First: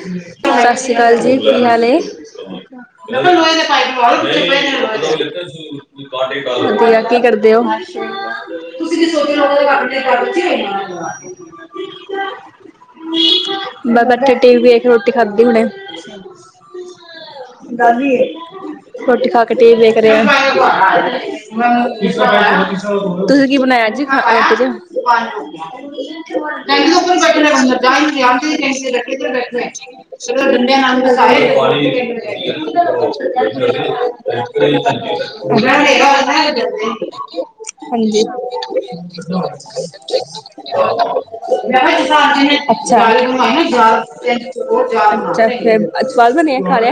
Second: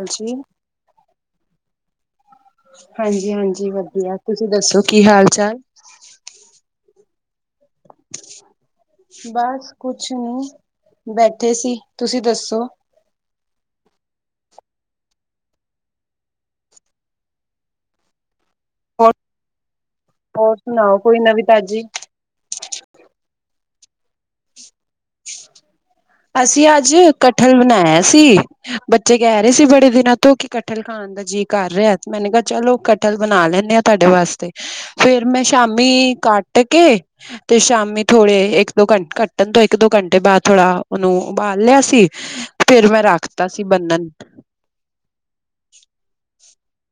ਹਾਂਜੀ ਸਤਿ ਸ਼੍ਰੀ ਅਕਾਲ ਜੀ ਕੀ ਹਾਲ ਏ। ਹਾਂਜੀ ਹਾਂਜੀ ਵਧੀਆ ਤੁਸੀਂ ਦੱਸੋ ਕੀ ਹਾਲ ਚਾਲ ਵਧੀਆ, ਕੀ ਕਰਦੇ ਔ। ਬਸ ਕੁਛ ਨੀ ਬੈਠੇ ਸੀ ਤੁਸੀਂ ਦੱਸੋ। [inaudible] ਬੈਠੇ ਟੀਵੀ ਵੇਖ ਰੋਟੀ ਖਾਧੀ ਹੁਣੇ। ਹੋਰ ਰੋਟੀ ਖਾਕੇ ਟੀਵੀ ਵੇਖ ਰਹੇ ਆ। ਹੋਰ ਸੁਣਾਓ ਕੋਈ ਨਵੀਂ ਤਾਜ਼ੀ ਤੁਸੀਂ ਕੀ ਬਣਾਇਆ ਅੱਜ? [unintelligible] ਅਸੀਂ ਅੱਜ ਚਲ ਕਠਲ ਬਣਾਇਆ ਨੀ ਸੀ ਰਿਹਾ ਬੱਚੇ ਕਹਿ ਰਹੇ ਸੀ ਬੜੇ ਦਿਨਾਂ ਤੋਂ ਕਿ ਕਠਲ ਖਾਣ ਦਾ ਜੀਅ ਡੰਡੇਆ ਕਰ ਰਿਹਾ ਮੈਨੇ ਕਿਹਾ ਚਲੋ ਕਠਲ ਬਣਾ ਲੈਂਦੇ ਆ ਨਾਲ ਤੁਹਾਡੇ ਵਾਸਤੇ ਫੇਰ ਮੈਂ ਸ਼ਾਮੀ [inaudible] ਕੱਟ ਕੇ ਤੇ ਸ਼ਾਮੀ ਥੋੜੇ ਹਾਂਜੀ। ਇੱਕ ਦੋ ਘੰ ਕੱਟਣ ਤੋਂ ਇੱਕ ਦੋ ਘੰਟੇ ਬਾਅਦ ਥੋੜਾ [inaudible] ਉਹਨੂੰ ਉਬਾਲ ਲਿਆ ਸੀ ਫੇਰ ਅੱਛਾ। ਮੈਂ ਰੱਖਤਾ ਸੀ ਬੰਨਣ ਅੱਛਾ ਸਵਾਦ ਬਣਿਆ ਖਾ ਰਿਹਾ?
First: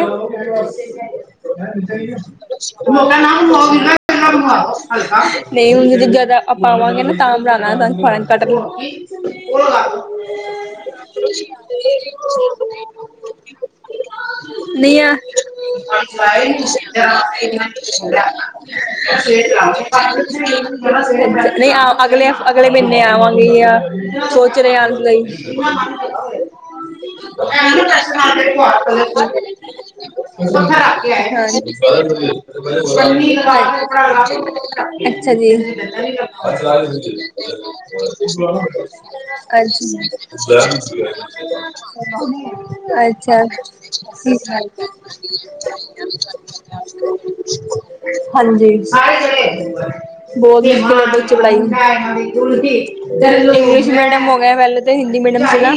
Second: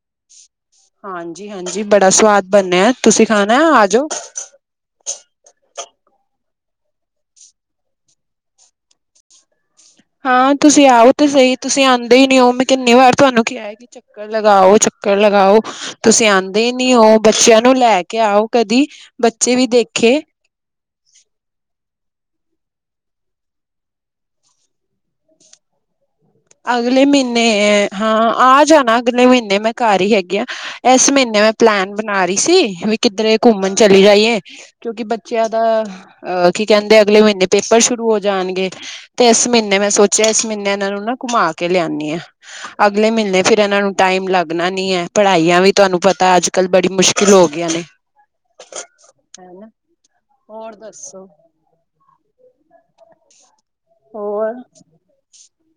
ਹਾਂਜੀ-ਹਾਂਜੀ ਬੜਾ ਸਵਾਦ ਬਣਿਆ ਨਾ ਤੁਸੀਂ ਖਾਣਾ ਹੋ ਆ ਜਾਓ ਹਲਕਾ ਨਹੀਂ ਹੁੰ [unintelligible] ਜਦ ਆਪਾਂ ਆਵਾਂਗੇ ਨਾ ਤਾਂ ਬਣਾਉਣਾ [inaudible] ਹਾਂ ਤੁਸੀਂ ਆਓ ਤੇ ਸਹੀ ਤੁਸੀਂ ਆਉਂਦੇ। ਨੀ ਮੈਂ ਕਿੰਨੀ ਵਾਰ ਤੁਹਾਨੂੰ ਕਿਹਾ ਕਿ ਚੱਕਰ ਲਗਾਓ ਨਹੀਂ ਆ ਚੱਕਰ ਲਗਾਓ ਤੁਸੀਂ ਆਉਂਦੇ ਨੀ ਹੋ। ਬੱਚਿਆਂ ਨੂੰ ਲੈ ਕੇ ਆਓ ਕਦੀ ਬੱਚੇ ਵੀ ਦੇਖੇ ਨਹੀਂ ਆਹ ਅਗਲੇ ਅਗਲੇ ਮਹੀਨੇ ਆਵਾਂਗੇ ਆ ਸੋਚ ਰਹੇ ਆਣ ਲਈ। ਅਗਲੇ ਮਹੀਨੇ ਐਨੂੰ ਹਾਂ ਟੈਸਟ ਨਾਲ ਦੇ ਆ ਜਾਣਾ ਅਗਲੇ ਕੋਲ ਮਹੀਨੇ ਮੈਂ ਘਰ ਹੀ ਹੈਗੀ ਆ ਉੱਥੇ ਰੱਖ ਇਸ ਕੇ ਆਏ ਮਹੀਨੇ ਮੈਂ ਹਾਂਜੀ। ਪਲੈਨ ਬਣਾ ਰਹੀ ਸੀ ਵੀ ਪੰਨੀ ਕਿੱਧਰੇ ਲਗਾ ਕੇ ਘੁੰਮਣ ਕੱਪੜਾ ਚਲੀ ਲਗਾ ਕੇ ਜਾਈਏ ਉੱਥੇ ਰੱਖ ਕੇ ਕਿਉਕਿ ਆਏ। ਅੱਛਾ ਬੱਚਿਆਂ ਜੀ। ਦਾ ਉੱਥੇ ਡੰਡਾ ਨਹੀਂ ਅਹ। ਕਹਿੰਦੇ ਲੱਗਾ ਅਗਲੇ ਮਹੀਨੇ ਪੇਪਰ ਸ਼ੁਰੂ ਹੋ ਜਾਣਗੇ ਤੇ ਇਸ ਅੱਛਾ ਅੱਛਾ ਮਹੀਨੇ ਹਾਂਜੀ ਮੈਂ ਸੋਚਿਆ ਇਸ ਮਹੀਨੇ ਇਹਨਾਂ ਨੂੰ ਨਾ ਘਮਾਕੇ ਲਿਆਵਾ। ਅੱਛਾ ਟਾਈਮ ਠੀਕ ਲੱਗਣਾ ਨੀ ਹੈ ਪੜ੍ਹਾਈਆਂ ਵੀ ਤੁਹਾਨੂੰ ਪਤਾ ਅੱਜ ਕੱਲ ਬੜੀ ਮੁਸ਼ਕਿਲ ਹੋ ਗਈਆਂ ਨੇ ਹਾਂਜੀ ਹਨਾ ਬਹੁਤ ਹੋਰ ਦੱਸੋ ਚਲਾਈ [inaudible] ਇੰਗਲਿਸ਼ ਮੀਡੀਅਮ ਹੋ ਹੋਰ ਗਿਆ ਪਹਿਲਾਂ ਤਾਂ ਹਿੰਦੀ ਮੀਡੀਅਮ ਸੀਗਾ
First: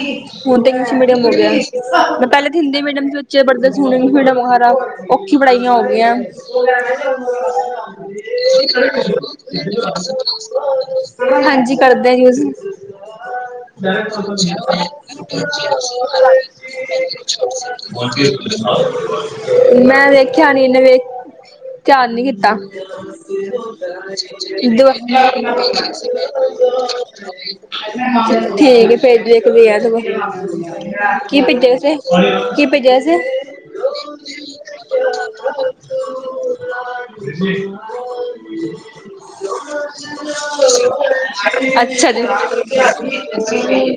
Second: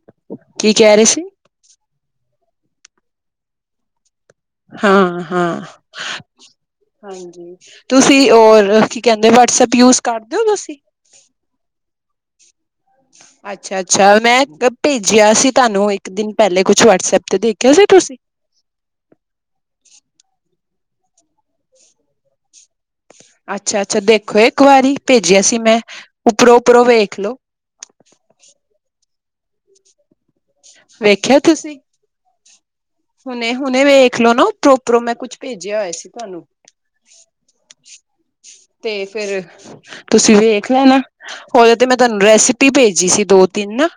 ਹੁਣ। ਕੀ ਕਹਿ ਰਹੇ ਸੀ ਮੀਡੀਅਮ ਹੋ ਗਿਆ ਮੈਂ ਪਹਿਲੇ ਤਾਂ ਹਿੰਦੀ ਮੀਡੀਅਮ ਚ ਬੱਚੇ ਪੜਦੇ ਹੁਣ ਸਾਰਾ ਹਾਂ ਔਖੀ ਹਾਂ ਪੜ੍ਹਾਈਆਂ ਹੋ ਗਈਆਂ। ਹਾਂਜੀ ਤੁਸੀਂ ਔਰ ਕੀ ਕਹਿੰਦੇ ਵਟਸਐਪ ਯੂਜ ਕਰਦੇ ਹੋ ਤੁਸੀਂ ਹਾਂਜੀ ਕਰਦੇ ਯੂਜ। ਅੱਛਾ ਅੱਛਾ ਮੈਂ ਭੇਜਿਆ ਸੀ [unintelligible] ਤੁਹਾਨੂੰ ਇੱਕ ਦਿਨ ਪਹਿਲੇ ਕੁਛ ਵਟਸਐਪ ਤੇ ਦੇਖਿਆ ਸੀ ਤੁਸੀਂ ਮੈਂ ਦੇਖਿਆ। ਰੇਲਵੇ ਧਿਆਨ ਨਹੀਂ ਕੀਤਾ। ਅੱਛਾ ਅੱਛਾ ਦੇਖੋ ਇੱਕ ਦਆ ਵਾਰੀ ਭੇਜਿਆ ਸੀ ਮੈਂ ਉੱਪਰੋਂ ਉੱਪਰੋਂ ਵੇਖ ਲੋ [unintelligible] ਠੀਕ ਭੇਜ [unintelligible] ਇੱਕ ਵੇਖਿਆ ਕੀ ਤੁਸੀਂ ਭੇਜਿਆ ਸੀ ਕੀ ਭੇਜਿਆ ਸੀ ਹੁਣੇ ਹੁਣੇ ਵੇਖ ਲੋ ਨਾ ਉੱਪਰੋਂ ਉੱਪਰੋਂ ਮੈਂ ਕੁਛ ਭੇਜਿਆ ਹੋਇਆ ਸੀ ਤੁਹਾਨੂੰ ਤੇ ਫਿਰ ਤੁਸੀਂ ਵੇਖ ਲੈਣਾ ਉਹਦੇ ਤੇ ਮੈਂ ਅੱਛਾ ਤੁਹਾਨੂੰ ਜੀ ਰੈਸਿਪੀ ਭੇਜੀ ਸੀ ਦੋ ਤਿੰਨ ਨਾ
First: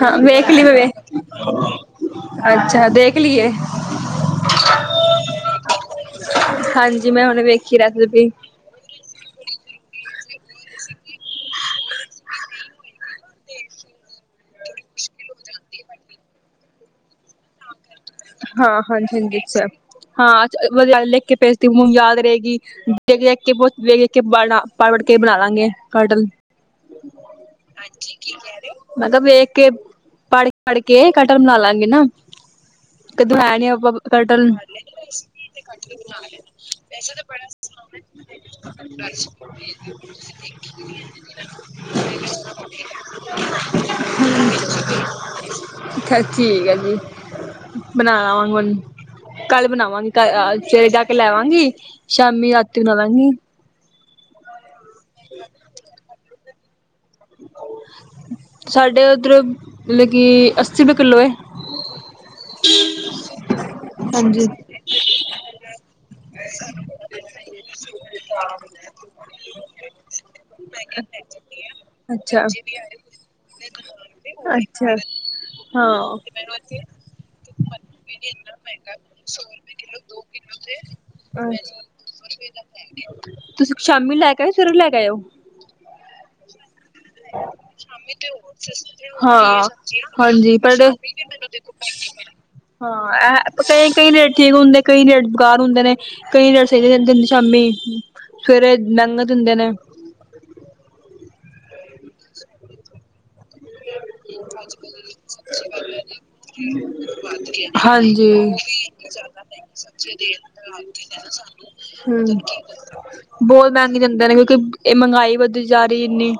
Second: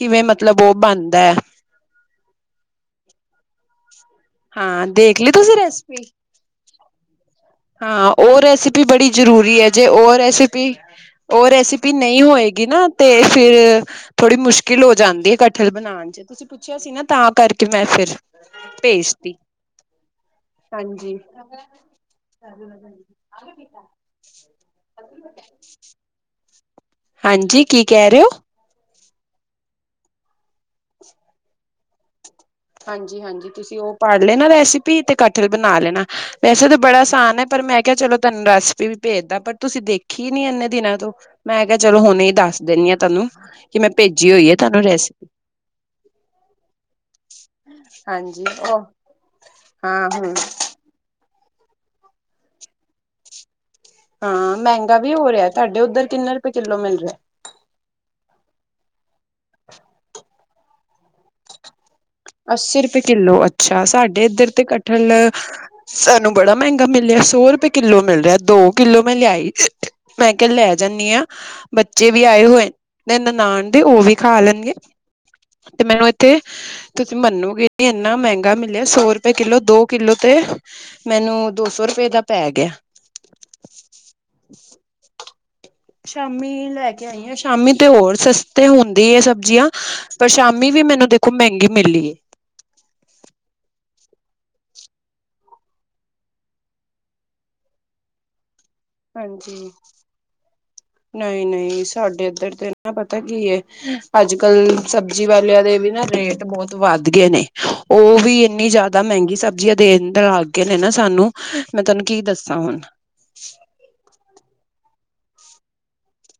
ਹਾਂ ਮਤਲਬ ਵੇਖਲੀ ਮੈ ਉਹ ਵੇ ਬਣਦਾ ਹੈ ਅੱਛਾ ਦੇਖ ਲਈਏ। ਹਾਂ ਦੇਖ ਲਈ ਤੁਸੀਂ ਰੈਸਪੀ? ਹਾਂਜੀ ਮੈਂ ਹੁਣ ਵੇਖੀ ਹਾਂ ਰੈਸਪੀ ਉਹ ਰੈਸਿਪੀ ਬੜੀ ਜ਼ਰੂਰੀ ਹੈ ਜੇ ਉਹ ਰੈਸਿਪੀ ਉਹ ਰੈਸਪੀ ਵੀ ਨਹੀਂ ਹੋਏਗੀ ਨਾ ਤੇ ਫੇਰ ਥੋੜੀ ਮੁਸ਼ਕਿਲ ਹੋ ਜਾਂਦੀ ਹੈ ਕਟਠਲ ਬਣਾਉਣ ਚ ਤੁਸੀਂ ਪੁੱਛਿਆ। ਸੀ ਤਾਂ ਕਰਕੇ ਮੈਂ ਫਿਰ। ਹਾਂ ਹਾਂਜੀ ਭੇਜਤੀ ਹਾਂਜੀ ਅੱਛਾ ਹਾਂ ਵਧੀਆ ਹਾਂਜੀ। ਲਿਖ ਕੇ ਭੇਜਦੀ ਹੁਣ ਯਾਦ ਰਹੇਗੀ। ਮੈਂ ਕਿਹਾ ਵੇਖ ਵੇਖ ਕੇ ਪੜ ਪੜ ਕੇ ਬਣਾ ਲਵਾਂਗੇ ਕਟਹਲ। ਹਾਂਜੀ ਕੀ ਕਹਿ ਰਹੇ ਹੋ? ਮੈਂ ਕਿਹਾ ਵੇਖ ਕੇ, ਪੜ ਪੜ ਕੇ ਕਟਲ ਬਣਾ ਲਾਂਗੇ ਨਾ। ਹਾਂਜੀ, ਕਦੋਂ ਹਾਂਜੀ ਬਣਾਇਆ ਨੀ ਤੁਸੀਂ ਆਪਾਂ ਉਹ ਪੜ ਲੈਣਾ ਕਟਲ ਰੈਸਪੀ ਤੇ ਕਤਹਲ ਬਣਾ ਲੈਣਾ ਵੈਸੇ ਤਾਂ ਬੜਾ ਆਸਾਨ ਹੈ ਪਰ। ਪਰ ਮੈਂ ਕਿਹਾ ਚਲੋ ਤੁਹਾਨੂੰ ਰੈਸਪੀ ਵੀ ਭੇਜਦਾ ਪਰ ਤੁਸੀਂ ਦੇਖੀ ਨੀ ਇੰਨੇ ਦਿਨਾਂ ਤੋਂ ਮੈਂ ਕਿਹਾ ਚਲੋ ਹੁਣ ਦੱਸ। ਦਿੰਨੀ ਹਾਂ ਤੁਹਾਨੂੰ ਕਿ ਮੈਂ ਭੇਜੀ ਹੋਈ ਹੈ ਤੁਹਾਨੂੰ ਰੈਸਪੀ। ਅੱਛਾ ਠੀਕ ਹੈ ਜੀ ਹਮ ਬਣਾ ਲਵਾਂਗੀ ਕੱਲ ਹਾਂ ਬਣਾਵਾਂਗੀ ਕ ਹੁਣ ਸਵੇਰੇ ਜਾ ਕੇ ਲੈ ਆਵਾਂਗੀ। ਸ਼ਾਮੀ ਰਾਤੀ ਬਣਾਵਾਂਗੀ ਹਾਂ ਮਹਿੰਗਾ ਵੀ ਹੋ ਰਿਹਾ ਤੁਹਾਡੇ ਉੱਧਰ ਕਿੰਨੇ ਰੁਪਏ ਕਿੱਲੋ ਮਿਲ ਰਿਹਾ ਸਾਡੇ ਉੱਧਰ ਮਤਲਬ ਕਿ ਅੱਸੀ ਰਪਏ ਕਿੱਲੋ ਹੈ ਅੱਸੀ ਰੁਪਏ ਕਿੱਲੋ ਅੱਛਾ ਸਾਡੇ ਹਾਂਜੀ ਇੱਧਰ ਤੇ ਕਠਲ ਸਾਨੂੰ ਬੜਾ ਮਹਿੰਗਾ ਮਿਲਿਆ ਸੌ ਰੁਪਏ ਕਿੱਲੋ ਮਿਲ ਰਿਹਾ ਦੋ ਕਿੱਲੋ ਮੈਂ ਲਿਆਈ ਮੈਂ ਕਿਹਾ ਲੈ ਜਾਂਦੀ ਹਾਂ ਬੱਚੇ ਵੀ ਆਏ ਅੱਛਾ ਹੋਏ ਨਨਾਨ ਦੇ ਉਹ ਵੀ ਖਾ ਲੈਣਗੇ ਅੱਛਾ ਤੇ ਮੈਨੂੰ ਇੱਥੇ ਹਾਂ ਮਨੋ ਕਿ ਇੰਨਾ ਮਹਿੰਗਾ ਮਿਲਿਆ ਸੋ ਰੁਪਏ ਕਿੱਲੋ ਦੋ ਕਿੱਲੋ ਤੇ ਮੈਨੂੰ ਦੋ ਸੌ ਰੁਪਏ ਦਾ ਪੈ ਗਿਆ ਤੁਸੀਂ ਸ਼ਾਮੀ ਲੈ ਕੇ ਆਇਓ ਸਵੇਰੇ ਲੈ ਕੇ ਆਇਓ ਸ਼ਾਮੀ ਲੈ ਕੇ ਆਈ ਹ ਸ਼ਾਮੀ ਤੇ ਹੋਰ ਸਸਤੇ ਹੁੰਦੀ ਆ ਹਾਂ ਸਬਜ਼ੀਆਂ ਪਰ ਸ਼ਾਮੀ ਵੀ ਵੀ ਮੈਨੂੰ ਦੇਖੋ ਮਹਿੰਗੀ ਮਿਲੀ ਏ ਹਾਂ ਐ ਇਹ। ਕਈ ਰੇਟ ਠੀਕ ਹੁੰਦੇ ਨੇ, ਕਈ ਰੇਟ ਬੇਕਾਰ ਹੁੰਦੇ ਨੇ, ਕਈ ਰੇਟ ਸਹੀ ਦਿੰਦੇ ਨੇ ਸ਼ਾਮੀ। ਸਵੇਰੇ ਮਹਿੰਗਾ ਦਿੰਦੇ ਨੇ। ਹਾਂਜੀ ਨਹੀਂ ਨਹੀਂ ਸਾਡੇ ਇੱਧਰ ਤੇ ਨਾ ਪਤਾ ਕੀ ਹੈ? ਰੇਟ ਬਹੁਤ ਵੱਧ ਗਏ ਨੇ ਉਹ ਹਾਂਜੀ। ਵੀ ਇੰਨੀ ਜ਼ਿਆਦਾ ਮਹਿੰਗੀ ਸਬਜ਼ੀਆਂ ਦੇਣ ਲੱਗ ਗਏ ਨੇ ਨਾ ਸਾਨੂੰ ਮੈਂ ਤੁਹਾਨੂੰ ਕੀ ਹੂੰ ਦੱਸਾਂ ਹੁਣ ਬੋਲ ਮੈ ਨੀ ਜਾਂਦੇ ਨੇ। ਕਿ ਇਹ ਮਹਿੰਗਾਈ ਵਧੀ ਜਾ ਰਹੀ ਇੰਨੀ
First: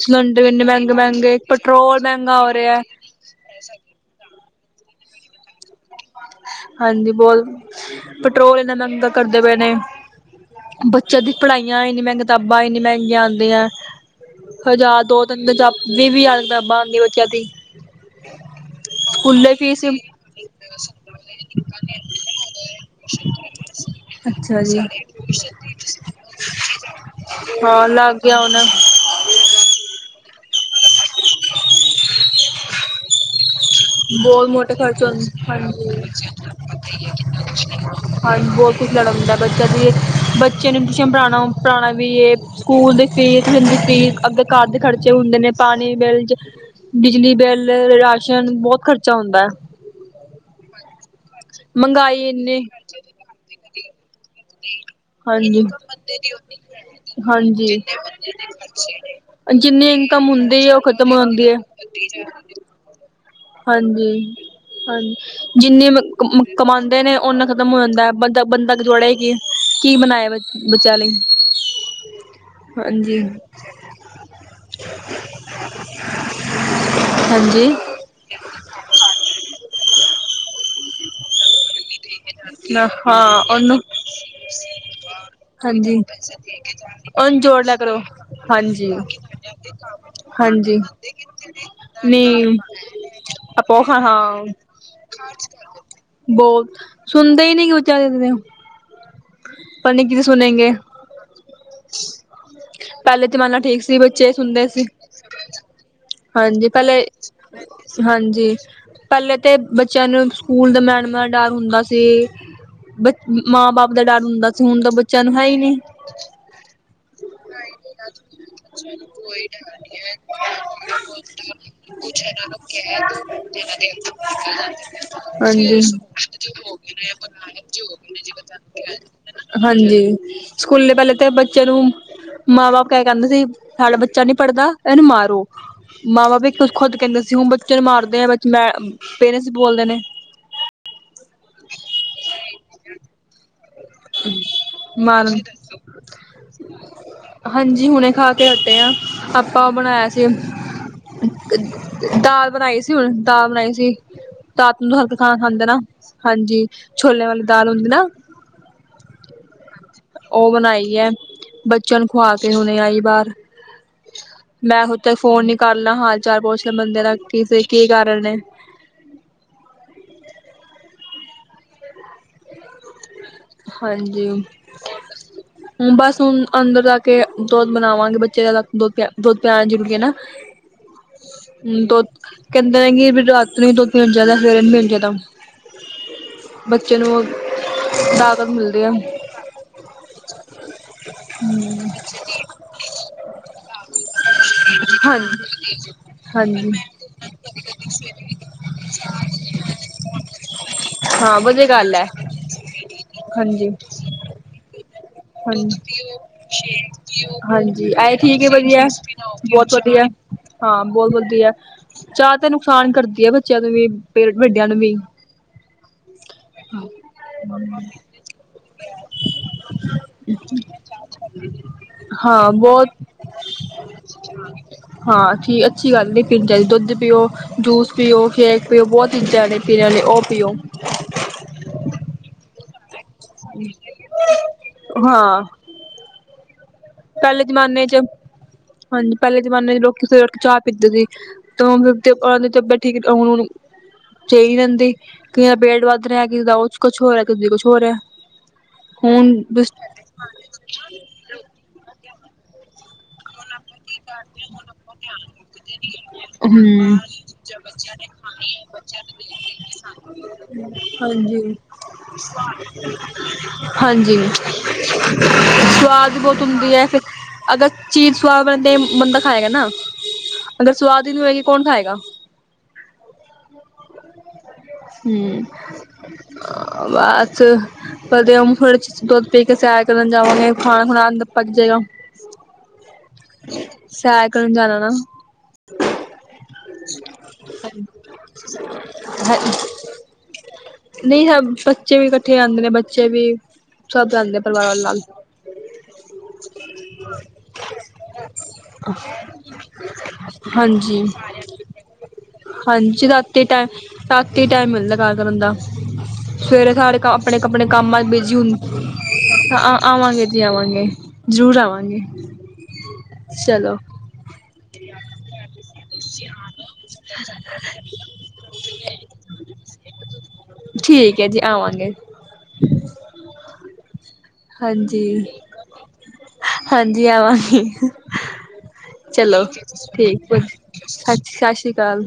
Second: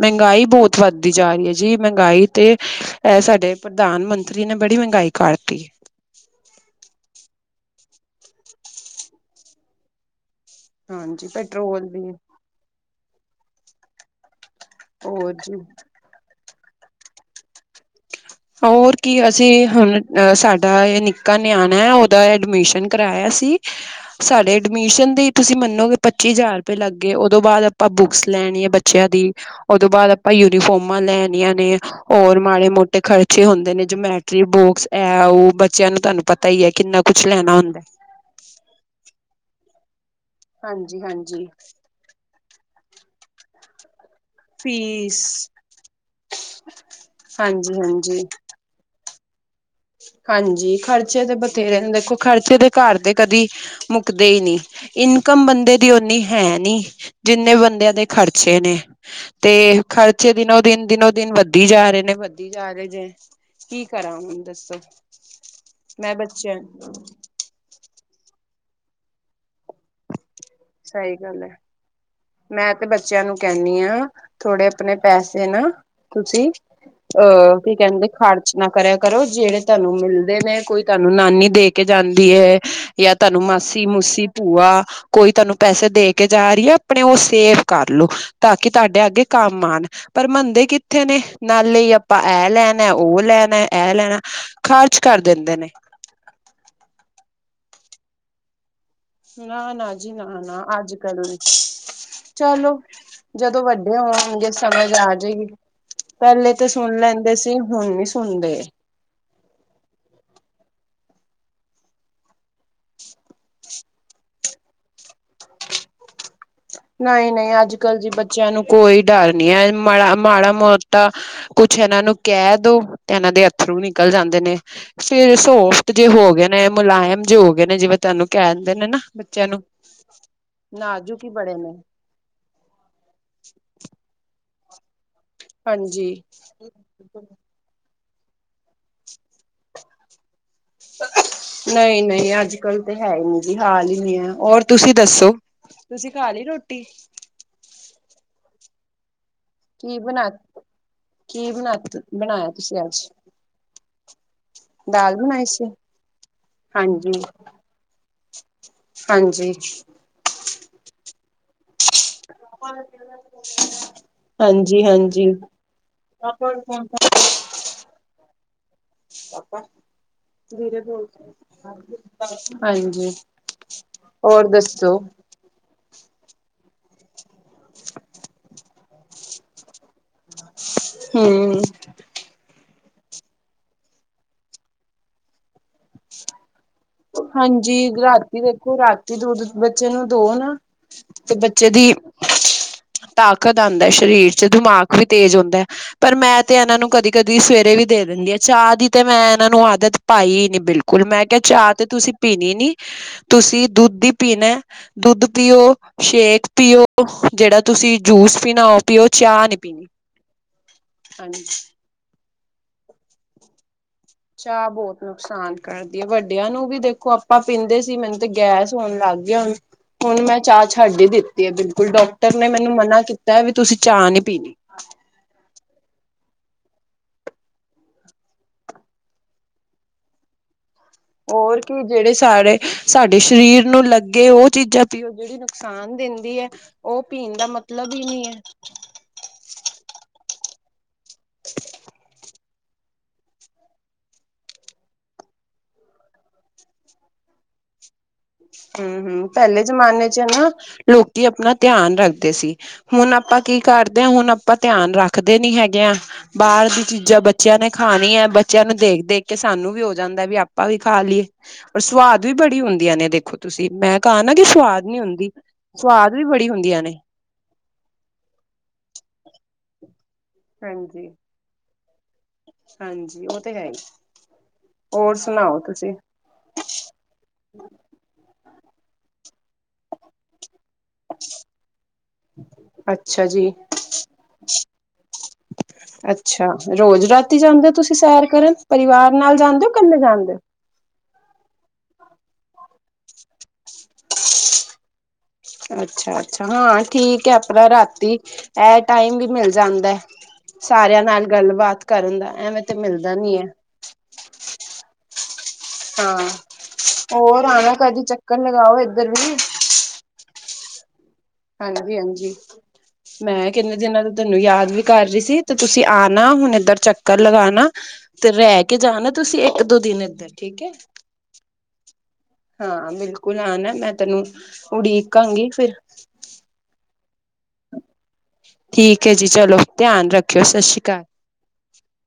ਮਹਿੰਗਾਈ ਇੰਨੇ ਬਹੁਤ ਮਹਿੰਗੇ ਵੱਧਦੀ ਜਾ ਮਹਿੰਗੇ ਰਹੀ ਹੈ ਜੀ ਪੈਟਰੋਲ। ਮਹਿੰਗਾਈ ਮਹਿੰਗਾ ਹੋ ਤੇ ਰਿਹਾ ਐ ਸਾਡੇ ਪ੍ਰਧਾਨ ਮੰਤਰੀ ਨੇ ਬੜੀ ਮਹਿੰਗਾਈ ਕਰਤੀ। ਹਾਂਜੀ ਬਹੁਤ ਪੈਟਰੋਲ ਇੰਨਾ ਮਹਿੰਗਾ ਕਰਦੇ ਪਏ ਨੇ? ਬੱਚਿਆਂ ਹਾਂਜੀ ਦੀ ਪੜ੍ਹਾਈਆਂ ਪੈਟਰੋਲ ਇੰਨੀ ਦੀ ਕਿਤਾਬਾਂ ਇੰਨੀਆਂ ਮਹਿੰਗੀਆਂ ਆਉਂਦੀਆਂ ਹੈ। ਹਜ਼ਾਰ ਦੋ ਹੋਰ ਤਿੰਨ ਜੀ ਵੀਹ ਵੀਹ ਦੀ ਕਿਤਾਬਾਂ ਆਉਂਦੀ ਬੱਚਿਆਂ ਦੀ। ਹੋਰ ਕੀ ਸਕੂਲੇ ਅਸੀਂ ਫੀਸ ਹੁਣ ਸਾਡੇ? ਇਹ ਨਿੱਕਾ ਨਿਆਣਾ ਉਹਦਾ ਐਡਮਿਸ਼ਨ ਕਰਾਇਆ ਸੀ ਸਾਡੇ ਅੱਛਾ ਜੀ। ਐਡਮਿਸ਼ਨ ਦੀ ਤੁਸੀ ਮੰਨੋਗੇ ਪੱਚੀ ਹਜ਼ਾਰ ਰੁਪਏ ਲੱਗਗੇ ਉਦੋਂ ਬਾਅਦ ਹਾਂ ਆਪਾਂ ਲੱਗ ਬੁੱਕਸ ਗਿਆ ਹੁਣ ਲੈਣੀ ਹੈ ਬੱਚਿਆਂ ਦੀ ਉਦੋਂ ਬਾਅਦ ਆਪਾਂ। ਯੂਨੀਫੋਮਾਂ ਲੈਣੀਆਂ ਨੇ ਹੋਰ ਮਾੜੇ ਮੋਟੇ ਖਰਚੇ ਹੁੰਦੇ। ਨੇ ਜਮੈਟਰੀ ਬਹੁਤ ਮੋਟੇ ਬੋਕਸ ਖਰਚ ਹੈ ਉਹ ਬੱਚਿਆਂ ਨੂੰ ਤੁਹਾਨੂੰ ਹਾਂਜੀ ਪਤਾ ਹੀ ਹੈ ਕਿੰਨਾ ਕੁਛ ਲੈਣਾ ਹੁੰਦਾ ਹਾਂਜੀ ਹੋਰ ਕੁਝ ਲੈਣਾ ਹੁੰਦਾ ਹੈ। ਬੱਚਾ ਦੀ ਬੱਚਿਆਂ ਨੂੰ ਹਾਂਜੀ ਟਿਊਸ਼ਨ ਪੜ੍ਹਾਉਣਾ ਹਾਂਜੀ ਪੜ੍ਹਾਣਾ ਵੀ ਇਹ ਸਕੂਲ ਦੀ ਫੀਸ ਟਿਊਸ਼ਨ ਦੀ ਫੀਸ। ਆਪਦੇ ਘਰ ਦੇ ਖਰਚੇ ਫੀਸ ਹੁੰਦੇ ਨੇ ਪਾਣੀ ਬਿੱਲ, ਬਿਜਲੀ ਬਿੱਲ, ਹਾਂਜੀ ਹਾਂਜੀ ਰਾਸ਼ਨ ਬਹੁਤ। ਖਰਚਾ ਹੁੰਦਾ ਹੈ। ਹਾਂਜੀ ਖਰਚੇ ਤੇ, ਇਹ ਦੇਖੋ ਮਹਿੰਗਾਈ 'ਖਰਚੇ ਇੰਨੀ ਤੇ ਘਰ ਦੇ ਕਦੀ ਮੁੱਕਦੇ ਨਹੀਂ। ਨਹੀਂ ਇਨਕਮ ਹਾਂਜੀ ਬੰਦੇ ਦੀ ਓਨੀ ਹੈਨੀ, ਜਿੰਨੇ ਹਾਂਜੀ ਬੰਦਿਆਂ ਦੇ ਖ਼ਰਚੇ ਨੇ। ਤੇ ਜਿੰਨੀ ਇਨਕਮ ਖਰਚੇ ਹੁੰਦੀ ਹੈ ਉਹ ਦਿਨੋ-ਦਿਨ, ਖ਼ਤਮ ਦਿਨੋ-ਦਿਨ ਹੁੰਦੀ ਹੈ ਵੱਧਦੀ ਜਾ ਰਹੇ ਨੇ, ਵੱਧਦੀ ਜਾ ਰਹੇ ਨੇ। ਕੀ ਕਰਾਂ ਮੈਨੂੰ ਹਾਂਜੀ, ਦੱਸ? ਹਾਂਜੀ ਜਿੰਨੇ ਕਮਾਂਦੇ ਨੇ ਉਹਨਾ ਖ਼ਤਮ ਹੋ ਜਾਂਦਾ ਹੈ ਬੰਦਾ। ਬੰਦਾ ਜੋੜੇ ਕਿ ਕੀ ਬਣਾਇਆ ਬਈ। ਸਹੀ ਗੱਲ ਹੈ। ਮੈਂ ਤੇ ਹਾਂਜੀ, ਬੱਚਿਆਂ ਨੂੰ ਕਹਿਣੀ ਹਾਂ ਥੋੜੇ ਆਪਣੇ ਪੈਸੇ ਨਾ ਤੁਸੀਂ। ਅਹ ਹਾਂਜੀ ਕੀ ਕਹਿੰਦੇ ਖ਼ਰਚ ਨਾ ਕਰਿਆ ਕਰੋ ਜਿਹੜੇ ਤੁਹਾਨੂੰ ਮਿਲਦੇ ਨੇ ਕੋਈ ਤੁਹਾਨੂੰ ਨਾਨੀ ਦੇ ਕੇ। ਕੇ ਜਾਂਦੀ ਹੈ ਜਾਂ ਤੁਹਾਨੂੰ ਹਾਂ ਉਹਨੂੰ ਮਾਸੀ, ਮੂਸੀ, ਭੂਆ ਕੋਈ ਤੁਹਾਨੂੰ। ਪੈਸੇ ਹਾਂਜੀ ਦੇ ਕੇ ਜਾ ਰਹੀ ਹੈ ਆਪਣੇ ਉਹ ਉਹਨੂੰ ਸੇਵ ਜੋੜ ਲਿਆ ਕਰ ਕਰੋ ਲੋ ਤਾਂ ਕਿ ਹਾਂਜੀ। ਤੁਹਾਡੇ ਅੱਗੇ ਕੰਮ ਆਉਣ ਪਰ ਮਨਦੇ ਮੰਨਦੇ ਹਾਂਜੀ ਕਿੱਥੇ ਨੇ ਨਾਲੇ ਆਪਾਂ ਇਹ ਨਹੀਂ ਲੈਣਾ, ਉਹ ਲੈਣਾ, ਆਪੋ ਇਹ ਹਾਂ ਲੈਣਾ ਖ਼ਰਚ ਕਰ ਦਿੰਦੇ ਨੇ। ਬਹੁਤ ਸੁਣਦੇ ਹੀ ਨਹੀਂ ਬੱਚੇ ਅੱਜ ਦੇ ਨਾ ਨਾ ਪਰ ਨਹੀਂ ਜੀ ਕਿਤੇ ਨਾ ਨਾ ਸੁਣੇਗੇ ਅੱਜ ਕੱਲ। ਚਲੋ ਪਹਿਲੇ ਜ਼ਮਾਨਾ ਜਦੋਂ ਠੀਕ ਵੱਡੇ ਸੀ ਬੱਚੇ ਹੋਣਗੇ ਸੁਣਦੇ ਸੀ ਸਮਝ ਆ ਜਾਏਗੀ। ਪਹਿਲੇ ਤੇ ਹਾਂਜੀ ਸੁਣ ਪਹਿਲੇ ਲੈਂਦੇ ਸੀ ਹੁਣ ਨੀ ਹਾਂਜੀ ਸੁਣਦੇ ਪਹਿਲੇ ਤੇ ਬੱਚਿਆਂ ਨੂੰ? ਸਕੂਲ ਦੇ ਮੈਡਮਾਂ ਡਰ ਹੁੰਦਾ ਸੀ ਬੱਚੇ ਮਾਂ ਬਾਪ। ਦਾ ਡਰ ਹੁੰਦਾ ਸੀ। ਹੁਣ ਤਾਂ ਬੱਚਿਆਂ ਨੂੰ ਹੈ ਹੀ ਨਹੀਂ [unintelligible] ਨਹੀਂ ਨਹੀਂ ਅੱਜ ਕੱਲ ਜੀ ਬੱਚਿਆਂ ਨੂੰ ਕੋਈ ਡਰ ਨੀ ਹੈ। ਮਾੜਾ ਮਾੜਾ ਮੋਟਾ ਤਾਂ ਨਹੀਂ, ਕੁਛ ਹੈ। ਇਹਨਾਂ ਨੂੰ ਕਹਿ ਦੋ ਤੇ, ਇਹਨਾਂ ਦੇ ਅੱਥਰੂ ਨਿਕਲ ਜਾਂਦੇ ਨੇ, ਫੇਰ ਸੋਫਟ ਜੇ ਹੋ ਗਏ ਨੇ, ਮੁਲਾਇ ਕਾਇਮ ਜੇ ਹੋ ਗਏ ਨੇ, ਜਿਵੇਂ ਤੁਹਾਨੂੰ ਕਹਿ ਹਾਂਜੀ। ਸਕੂਲੇ ਪਹਿਲੇ ਨਾਜ਼ੁਕ ਤੇ ਹੀ ਬੱਚ--। ਬੜੇ ਨੇ ਚਲੋ, ਮਾਂ- ਬਾਪ ਕਹਿ ਕਹਿੰਦੇ ਸੀ ਸਾਡਾ ਬੱਚਾ ਨੀ ਪੜ੍ਹਦਾ ਇਹਨੂੰ ਮਾਰ ਮਾਰੋਂ ਹਾਂਜੀ ਮਾ- ਬਾਪ ਇਕ ਤੋ, ਖੁਦ ਕਹਿੰਦੇ ਸੀ ਹੁਣ ਬੱਚੇ ਨੂੰ ਮਾਰ ਦੇ ਵਿੱਚ ''ਮੈਂ ਪੇਰੇਂਟਸ ਬੋਲਦੇ ਨੇ। ਨਹੀਂ, ਨਹੀਂ ਅੱਜ- ਕੱਲ ਤੇ ਹੈਹੀ, ਨਹੀਂ ਜੀ। ਖਾ ਜਿੰਨੇ ਆ ਹੋਰ ਤੁਸੀਂ ਦੱਸੋ? ਮਾਰਨ ਤੁਸੀਂ ਖਾਲੀ ਰੋਟੀ? ਹਾਂਜੀ, ਹੁਣੇ ਖਾਕੇ ਹਟੇ ਆ ਆਪਾਂ 'ਉਹ ਕੀ ਬਣਾਇਆ ਸੀ ਬਣਾ ਕੀ ਬਣਾ ਦਾਲ ਬਣਾਇਆ ਤੁਸੀਂ ਬਣਾਈ ਸੀ, ਅੱਜ ਹੁਣ ਦਾਲ ਬਣਾਈ ਸੀ। ਦਾਤ ਨੂੰ ਦਾਲ ਹਲਕ ਖਾਣਾ ਬਣਾਈ ਸੀ ਖਾਂਦੇ ਨਾ ਹਾਂਜੀ, ਹਾਂਜੀ ਛੋਲਿਆਂ ਵਾਲੀ ਦਾਲ ਹੁੰਦੀ ਨਾ ਹਾਂਜੀ। ਬਚ ਪਨ ਚਲ, ਖੁਆਕੇ ਹੁਣੇ ਆਈ ਬਾਹਰ ਹਾਂਜੀ ''ਮੈਂ ਹੁਥੇ ਹਾਂਜੀ ਫੋਨ ਈ ਕਾਰਲਾ ਹਾਲ-ਚਾਲ ਪੋਛਲਾ [unintelligible] ਕੀ ਕਾਰਣ ਐ। ਹਾਂਜੀ। ਹਾਂਜੀ, ਹੋਰ ਦੱਸੋ ਹੂੰ, ਬਸ ਹੁਣ- ਅੰਦਰ ਜਾਕੇ ਦੁੱਧ ਬਣਾਵਾਂਗੇ ਬੱਚੇ ਦਾ ਦੁੱਧ ਦੁਧ ਪਿਆਣਾ ਜਰੂਰੀ ਐ, ਨਾ ਹਮ ਹੂੰ, ਦੁਧ ਕਹਿੰ ਕੈਦੇਨੇ ਰਾਤ ਨੂੰ ਦੁਧ ਦੇਨਾ ਚਾਹੀਦਾ, ਸਵੇਰੇ ਨਹੀ ਦੇਨਾ ਚਾਹੀਦਾ। ਬੱਚਿਆਂ ਨੂੰ- ਹਾਂਜੀ [unintelligible] ਰਾਤੀ ਦੇਖੋ, ਮਿਲਦੀ ਹੈ ਰਾਤੀ ਦੁਧ ਬੱਚੇ ਨੂੰ ਦੋ ਨਾ, ਤੇ ਬੱਚੇ ਦੀ ਤਾਕਤ ਆਂਦੈ ਸਰੀਰ'ਚ' ਦਿਮਾਗ ਵੀ ਤੇਜ ਹਾਂਜੀ ਹੋਂਦਾ, ਪਰ ''ਮੈਂ ਤੇ ਹਾਂਜੀ ਇਹਨਾਂ ਨੂੰ ਕਦੀ- ਕਦੀ ਸਵੇਰੇ ਵੀ ਦੇ ਦਿੰਦੀਆ ਚਾਹ ਦੀ ਤੇ, ਮੈਂ ਇਹਨਾ ਨੂੰ ਆਦਤ ਪਾਈ ਨੀ ਬਿਲਕੁਲ ''ਮੈਂ ਕਿਹਾ ਹਾਂ ਵਧੀਆ ਚਾਹ ਤੇ, ਗੱਲ ਹੈ ਤੁਸੀ ਪੀਣੀ ਨੀ ਤੁਸੀ ਹਾਂਜੀ ਦੁੱਧ ਹੀ ਪੀਣਾ, ਦੁੱਧ ਪੀਓ ਹਾਂਜੀ ਸ਼ੇਕ ਪੀਓ, ਜਿਹੜਾ ਤੁਸੀ ਆਏ ਠੀਕ ਹੈ। ਵਧੀਆ, ਬਹੁਤ ਵਧੀਆ ਹਾਂ, ਬਹੁਤ ਹਾਂਜੀ ਵਧੀਆ ਚਾਹ ਤੇ, ਨੁਕਸਾਨ ਕਰਦੀ ਏ ਬੱਚਿਆਂ ਨੂੰ ਵੀੇ, ਵੱਡਿਆਂ ਨੂੰ ਵੀ ਕਰਦੀਏ ਵੱਡਿਆਂ ਨੂੰ ਵੀ, ਦੇਖੋ ਆਪਾ ਪੀਂਦੇ ਸੀ, ਮੈਨੂੰ ਤੇ ਗੈਸ ਹੋਣ ਲਗ ਗਈ ਹੁਣ 'ਮੈਂ ਚਾਹ ਛਡ ਹੀ ਦਿਤੀ ਹੈ, ਬਿਲਕੁਲ ਡਾਕਟਰ ਨੇ ਹਾਂ ਮੈਨੂੰ ਬਹੁਤ ਮਨਾ ਕੀਤਾ ਵੀ, ਤੁਸੀ ਚਾਹ ਨੀ ਪੀਣੀ ਹਾਂ ਜੀ ਅੱਛੀ ਗਲ। ਫਿਰ ਚਾਹੇ ਦੁੱਧ ਪੀਓ, ਜੂਸ ਪੀਓ, ਸ਼ੇਕ ਪੀਓ ਬਹੁਤ ਚੀਜ਼ਾ ਨੇ ਪੀਣ ਵਾਲੇ ਉਹ ਪੀਓ। ਹੋਰ ਕੀ ਜਿਹੜੇ ਸਾਰੇੇ। ਸਾਡੇ ਸ਼ਰੀਰ ਨੂੰ ਲਗੇ ਉਹ ਚੀਜ਼ਾ ਪੀਓ, ਜਿਹੜੀ ਹਾਂ ਨੁਕਸਾਨ ਦੇਂਦੀ ਐ। ਪਹਿਲੇ ਜਮਾਨੇ'ਚ ਹਾਂਜੀ, ਪਹਿਲੇ ਜਮਾਨੇ'ਚ ਲੋਕੀ ਸਵੇਰੇ ਉੱਠਕੇ ਚਾਹ ਪੀਂਦੇ ਸੀ। [unintelligible] ਚੲਈ ਰਹਿੰਦੀ ਕਿਸੇ ਦਾ ਪੇਟ ਵੱਧ ਰਿਹਾ, ਕਿਸ ਦਾ ਉਹ'ਚ ਕੁਛ ਹੋ ਰਿਆ, ਕਦੀ ਕੁਛ ਹੋ ਰਿਹਾ, ਕਦੀ ਕੁਛ ਹੋ ਰਿਹਾ। ਹੂੰ, ਹੂੰ ਪਹਿਲੇ ਹੁਣ ਜਮਾਨੇ'ਚ ਨਾ ਲੋਕੀ ਅਪਨਾ ਧਿਆਨ ਰੱਖਦੇ ਸੀ, ਹੁਣ ਆਪਾਂ ਹੂੰਣ, ਕੀ ਅੱਗੇਓ ਕਰਦੇ ਧਿਆਨ ਹਾਂ ਹੁਣ ਬਾਹਰਲੀ ਆਪਾਂ ਧਿਆਨ ਰੱਖਦੇ ਨੀ ਹੈਗੇ ਆ। ਬਾਹਰ ਦੀ ਬੱਚਿਆਂ ਚੀਜ਼ਾਂ ਬੱਚਿਆ ਨੇ ਖਾਣੀ ਹੈ ਹਾਂਜੀ। ਬੱਚਿਆਂ ਨੂੰ ਦੇਖ-ਦੇਖ ਕੇ ਸਾਨੂੰ ਵੀ ਹੋ ਜਾਂਦਾ ਵੀ ਆਪਾਂ ਵੀ ਖਾ ਲਈਏ। ਹਾਂਜੀ, ਔਰ ਵੀ ਬੜੀ ਸਵਾਦ ਹੁੰਦੀਆਂ ਨੇ ਦੇਖੋ ਤੁਸੀਂ ਮੈਂ ਕਹਾ ਨਾ ਕਿ ਸਵਾਦ ਨੀ ਹੁੰਦੀ। ਸਵਾਦ ਵੀ ਬਹੁਤ ਬੜੀ ਹੋਂਦੀ ਹੁੰਦੀਆਂ ਹੈ, ਨੇ। ਅਗਰ ਚੀਜ਼ ਸਵਾਦ ਬੰਦੇ, ਬੰਦਾ ਖਾਏਗਾ ਨਾ, ਅਗਰ ਸਵਾਦ ਹੀ ਨਹੀ ਹੋਏਗੀ ਕੋਣ ਖਾਏਗਾ। ਹਾਂਜੀ, ਉਹ ਤੇ, ਹੈ। ਹੋਰ ਹੂੰ, ਸੁਣਾਓ ਤੁਸੀਂ ਅ--ਬਾਅ'ਚ ਕਦੇ ਦੁੱਧ ਪੀਕੇ ਸੈਰ ਕਰਨ ਜਾਵਾਂਗੇ ਖਾਣਾ-ਖੁਣਾ ਅੰਦਰ ਪੱਚ ਜੇਗਾ। ਅੱਛਾ ਜੀ। ਸੈਰ ਕਰਨ ਜਾਣਾ ਨਾ। [unintelligible] ਅੱਛਾ। ਰੋਜ ਰਾਤੀ ਜਾਂਦੇ ਓ, ਤੁਸੀ ਸੈਰ ਕਰਨ ਪਰਿਵਾਰ ਨਾਲ ਜਾਂਦੇ ਹੋ, ਕੱਲੇ ਜਾਂਦੇ? ਨਹੀ, ਬੱਚੇ ਵੀ ਇਕਠੇ ਜਾਂਦੇ ਨੇ, ਬੱਚੇ ਵੀ ਸਭ ਜਾਂਦੇ ਪਰਿਵਾਰਾ ਨਾਲ। ਅੱਛਾ- ਅੱਛਾ ਹਾਂ ਠੀਕ ਹੈ। ਆਪਣਾ ਰਾਤੀ ਇਹ ਟਾਈਮ ਵੀ ਮਿਲ ਜਾਦਾ। ਹਾਂਜੀ- ਐਵੇਂ ਤੇ ਹਾਂਜੀ ਮਿਲਦਾ ਨੀ ਰਾਤੀ ਹੈ ਟੈ ਰਾਤੀ ਟਾਈਮ ਮਿਲਦਾ। ਕਰਨ ਦਾ- ਹਾਂ ਸਵੇਰੇ ਸਾਰੇ ਆਪਣੇ- ਹੋਰ ਆਪਣੇ ਆਣਾ ਕੰਮਾਂ ਕਦੀ ਬਿਜੀ ਚੱਕਰ ਲਗਾਓ ਹੁੰਦੇ ਇੱਧਰ ਵੀ ਆਵਾਂਗੇ। ਆਵਾਂਗੇ ਜ਼ਰੂਰ ਆਵਾਂਗੇ। ਹਾਂਜੀ-ਹਾਂਜੀ ਮੈਂ ਕਿਨੇ ਚਲੋ ਦਿਨਾ ਦਾ ਤੁਹਾਨੂੰ ਯਾਦ ਵੀ ਕਰ ਰਹੀ ਸੀ ਤੇ ਤੁਸੀ ਆਣਾ ਹੁਣ ਇਧਰ ਚਕਰ ਲਗਾਣਾ। ਤੇ ਰਹਿ ਕੇ ਜਾਣਾ ਤੁਸੀ ਇਕ ਦੋ ਦਿਨ ਇਧਰ ਠੀਕ ਹੈ ਠੀਕ ਹੈ ਜੀ ਆਵਾਂਗੇ। ਹਾਂ ਬਿਲਕੁਲ ਆ ਨਾ ਮੈਂ ਤੈਨੂੰ ਹਾਂਜੀ ਉਡੀਕਾਗੀ ਫਿਰ। ਜੀ ਆਵਾਂਗੀ। ਠੀਕ ਹੈ ਜੀ ਚਲੋ ਠੀਕ ਧਿਆਨ ਰੱਖਿਓ ਸਤਿ ਸ਼੍ਰੀ ਸ ਅਕਾਲ ਸਤਿ ਸ਼੍ਰੀ ਅਕਾਲ।